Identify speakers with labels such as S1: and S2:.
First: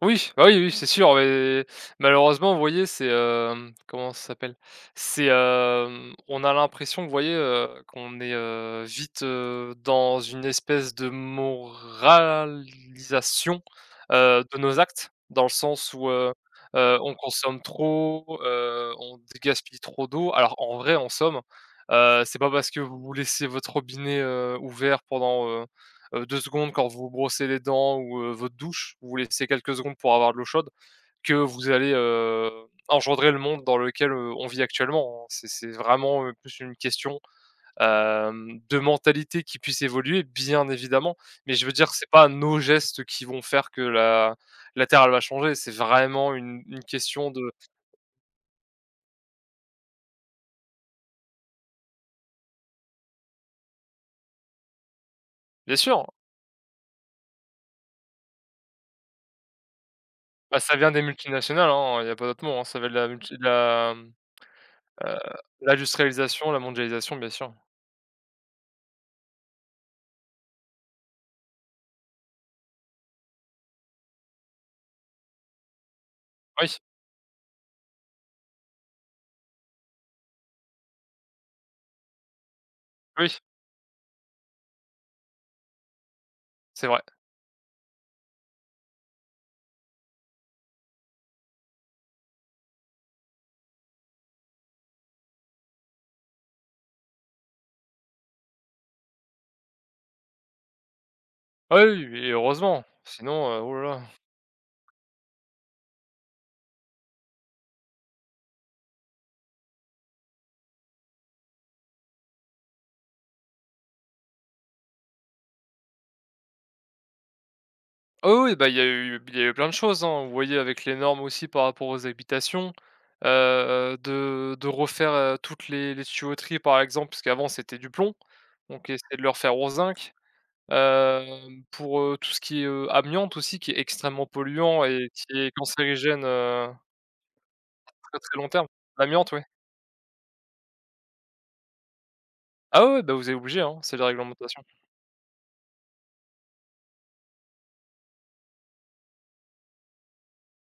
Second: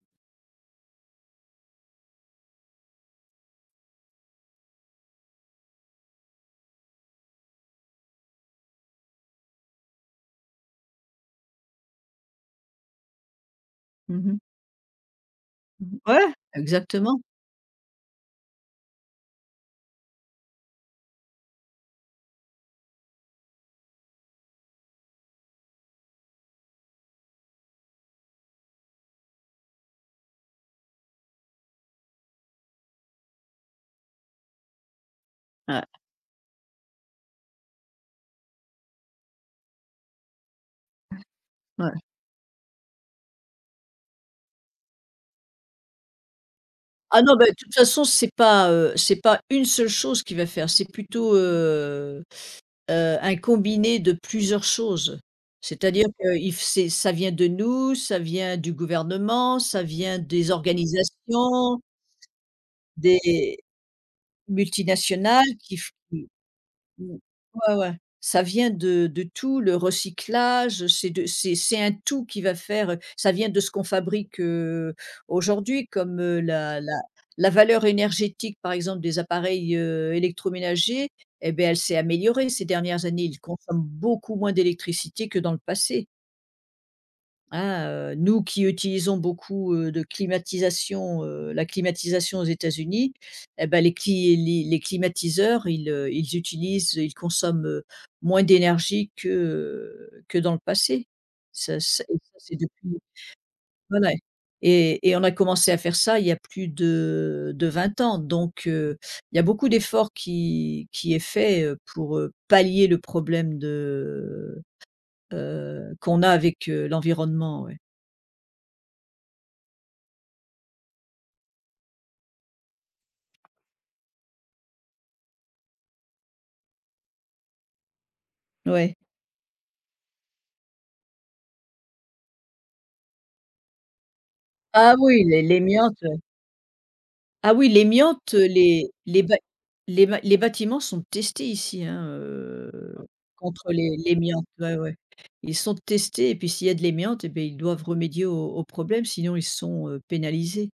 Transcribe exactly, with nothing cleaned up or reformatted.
S1: Oui, bah oui, oui, c'est sûr, ouais, malheureusement vous voyez, c'est, hem, comment ça s'appelle, c'est, hem, on a l'impression, vous voyez, heu, qu'on est, heu, vite, heu, dans une espèce de moralisation,
S2: Mmh mh.
S1: heu, de nos actes, dans le
S2: Mmh
S1: sens où,
S2: mh,
S1: heu
S2: ouais
S1: heu, on
S2: exactement.
S1: consomme trop, heu, on dé gaspille trop d'eau. Alors, en vrai, en somme, heu, c'est pas parce que vous laissez votre robinet, heu, ouvert pendant, heu heu, deux secondes quand vous vous brossez les dents ou, heu, votre douche, vous laissez quelques secondes pour avoir de l'eau chaude que vous allez, heu, engendrer le monde dans lequel, heu, on vit actuellement, hein. C'est c'est
S2: Ouais.
S1: vraiment, heu, plus une question, hem, de mentalité qui puisse évoluer, bien évidemment, mais je veux
S2: Ouais.
S1: dire
S2: Ouais.
S1: que c'est pas nos gestes qui vont faire que la la terre, elle va changer, c'est vraiment une une
S2: Ah
S1: question
S2: non, ben
S1: de
S2: de toute façon c'est pas, heu, c'est pas une seule chose qui va faire, c'est plutôt, heu heu, un combiné de plusieurs choses.
S1: Bien sûr.
S2: C'est-à-dire que if c'est ça vient de nous, ça vient du gouvernement, ça vient des
S1: Bah, ça vient des multinationales,
S2: organisations
S1: hein, il y a pas d'autres mots, ça vient de la même ch
S2: des
S1: la, heu,
S2: multinationales qui f, [unintelligible]
S1: l'industrialisation, la mondialisation, bien sûr.
S2: ouais, ouais, ça vient de de tout le recyclage, c'est de c'est c'est un tout qui va faire, heu, ça vient de ce qu'on fabrique, heu, aujourd'hui comme, heu,
S1: Oui.
S2: la la la valeur énergétique par exemple des appareils, heu, électroménagers, eh ben, elle s'est améliorée ces dernières années,
S1: Oui.
S2: ils consomment beaucoup moins d'électricité que dans le passé.
S1: C'est vrai.
S2: Hein, heu, nous qui utilisons beaucoup, heu, de climatisation, heu, la climatisation aux États-Unis, et ben, les cli les les climatiseurs, ils, heu, ils utilisent, heu, ils consomment, heu, moins d'énergie que que dans le passé. Ça
S1: Ah
S2: ce et
S1: oui, oui, et
S2: ça c'est
S1: heureusement,
S2: depuis
S1: sinon, heu, oh là
S2: ouais,
S1: là.
S2: ouais. Et et on a commencé à faire ça il y a plus de de plus vingt ans, donc, heu, il y a beaucoup d'efforts qui qui est fait, heu, pour, heu, pallier le problème de, heu heu, qu'on a avec, heu, l'environnement, ouais.
S1: Ah oui, oui bah, il y a eu il y a eu plein de choses, hein. Vous voyez avec les normes aussi par rapport aux habitations, heu, de de refaire, heu, toutes les les tuyauteries, par exemple, puisqu'avant c'était du plomb, donc
S2: Ouais.
S1: essayer de le refaire au zinc, heu, pour, heu, tout ce qui est, heu, amiante aussi, qui est extrêmement polluant
S2: Ah
S1: et
S2: oui,
S1: qui
S2: l'é
S1: est
S2: l'émiante.
S1: cancérigène, heu
S2: Ah oui,
S1: à très
S2: l'émiante,
S1: très long terme.
S2: les les
S1: L'amiante?
S2: bat
S1: Oui.
S2: les bat les bâtiments sont testés ici, hein,
S1: Ah oui,
S2: heu,
S1: oui, bah vous êtes obligés,
S2: contre
S1: hein,
S2: l'é
S1: c'est la
S2: l'émiante,
S1: réglementation.
S2: ouais, ouais. Ils sont testés et puis s'il y a de l'émiante, et bah ils doivent remédier au au problème, sinon ils sont, heu, pénalisés.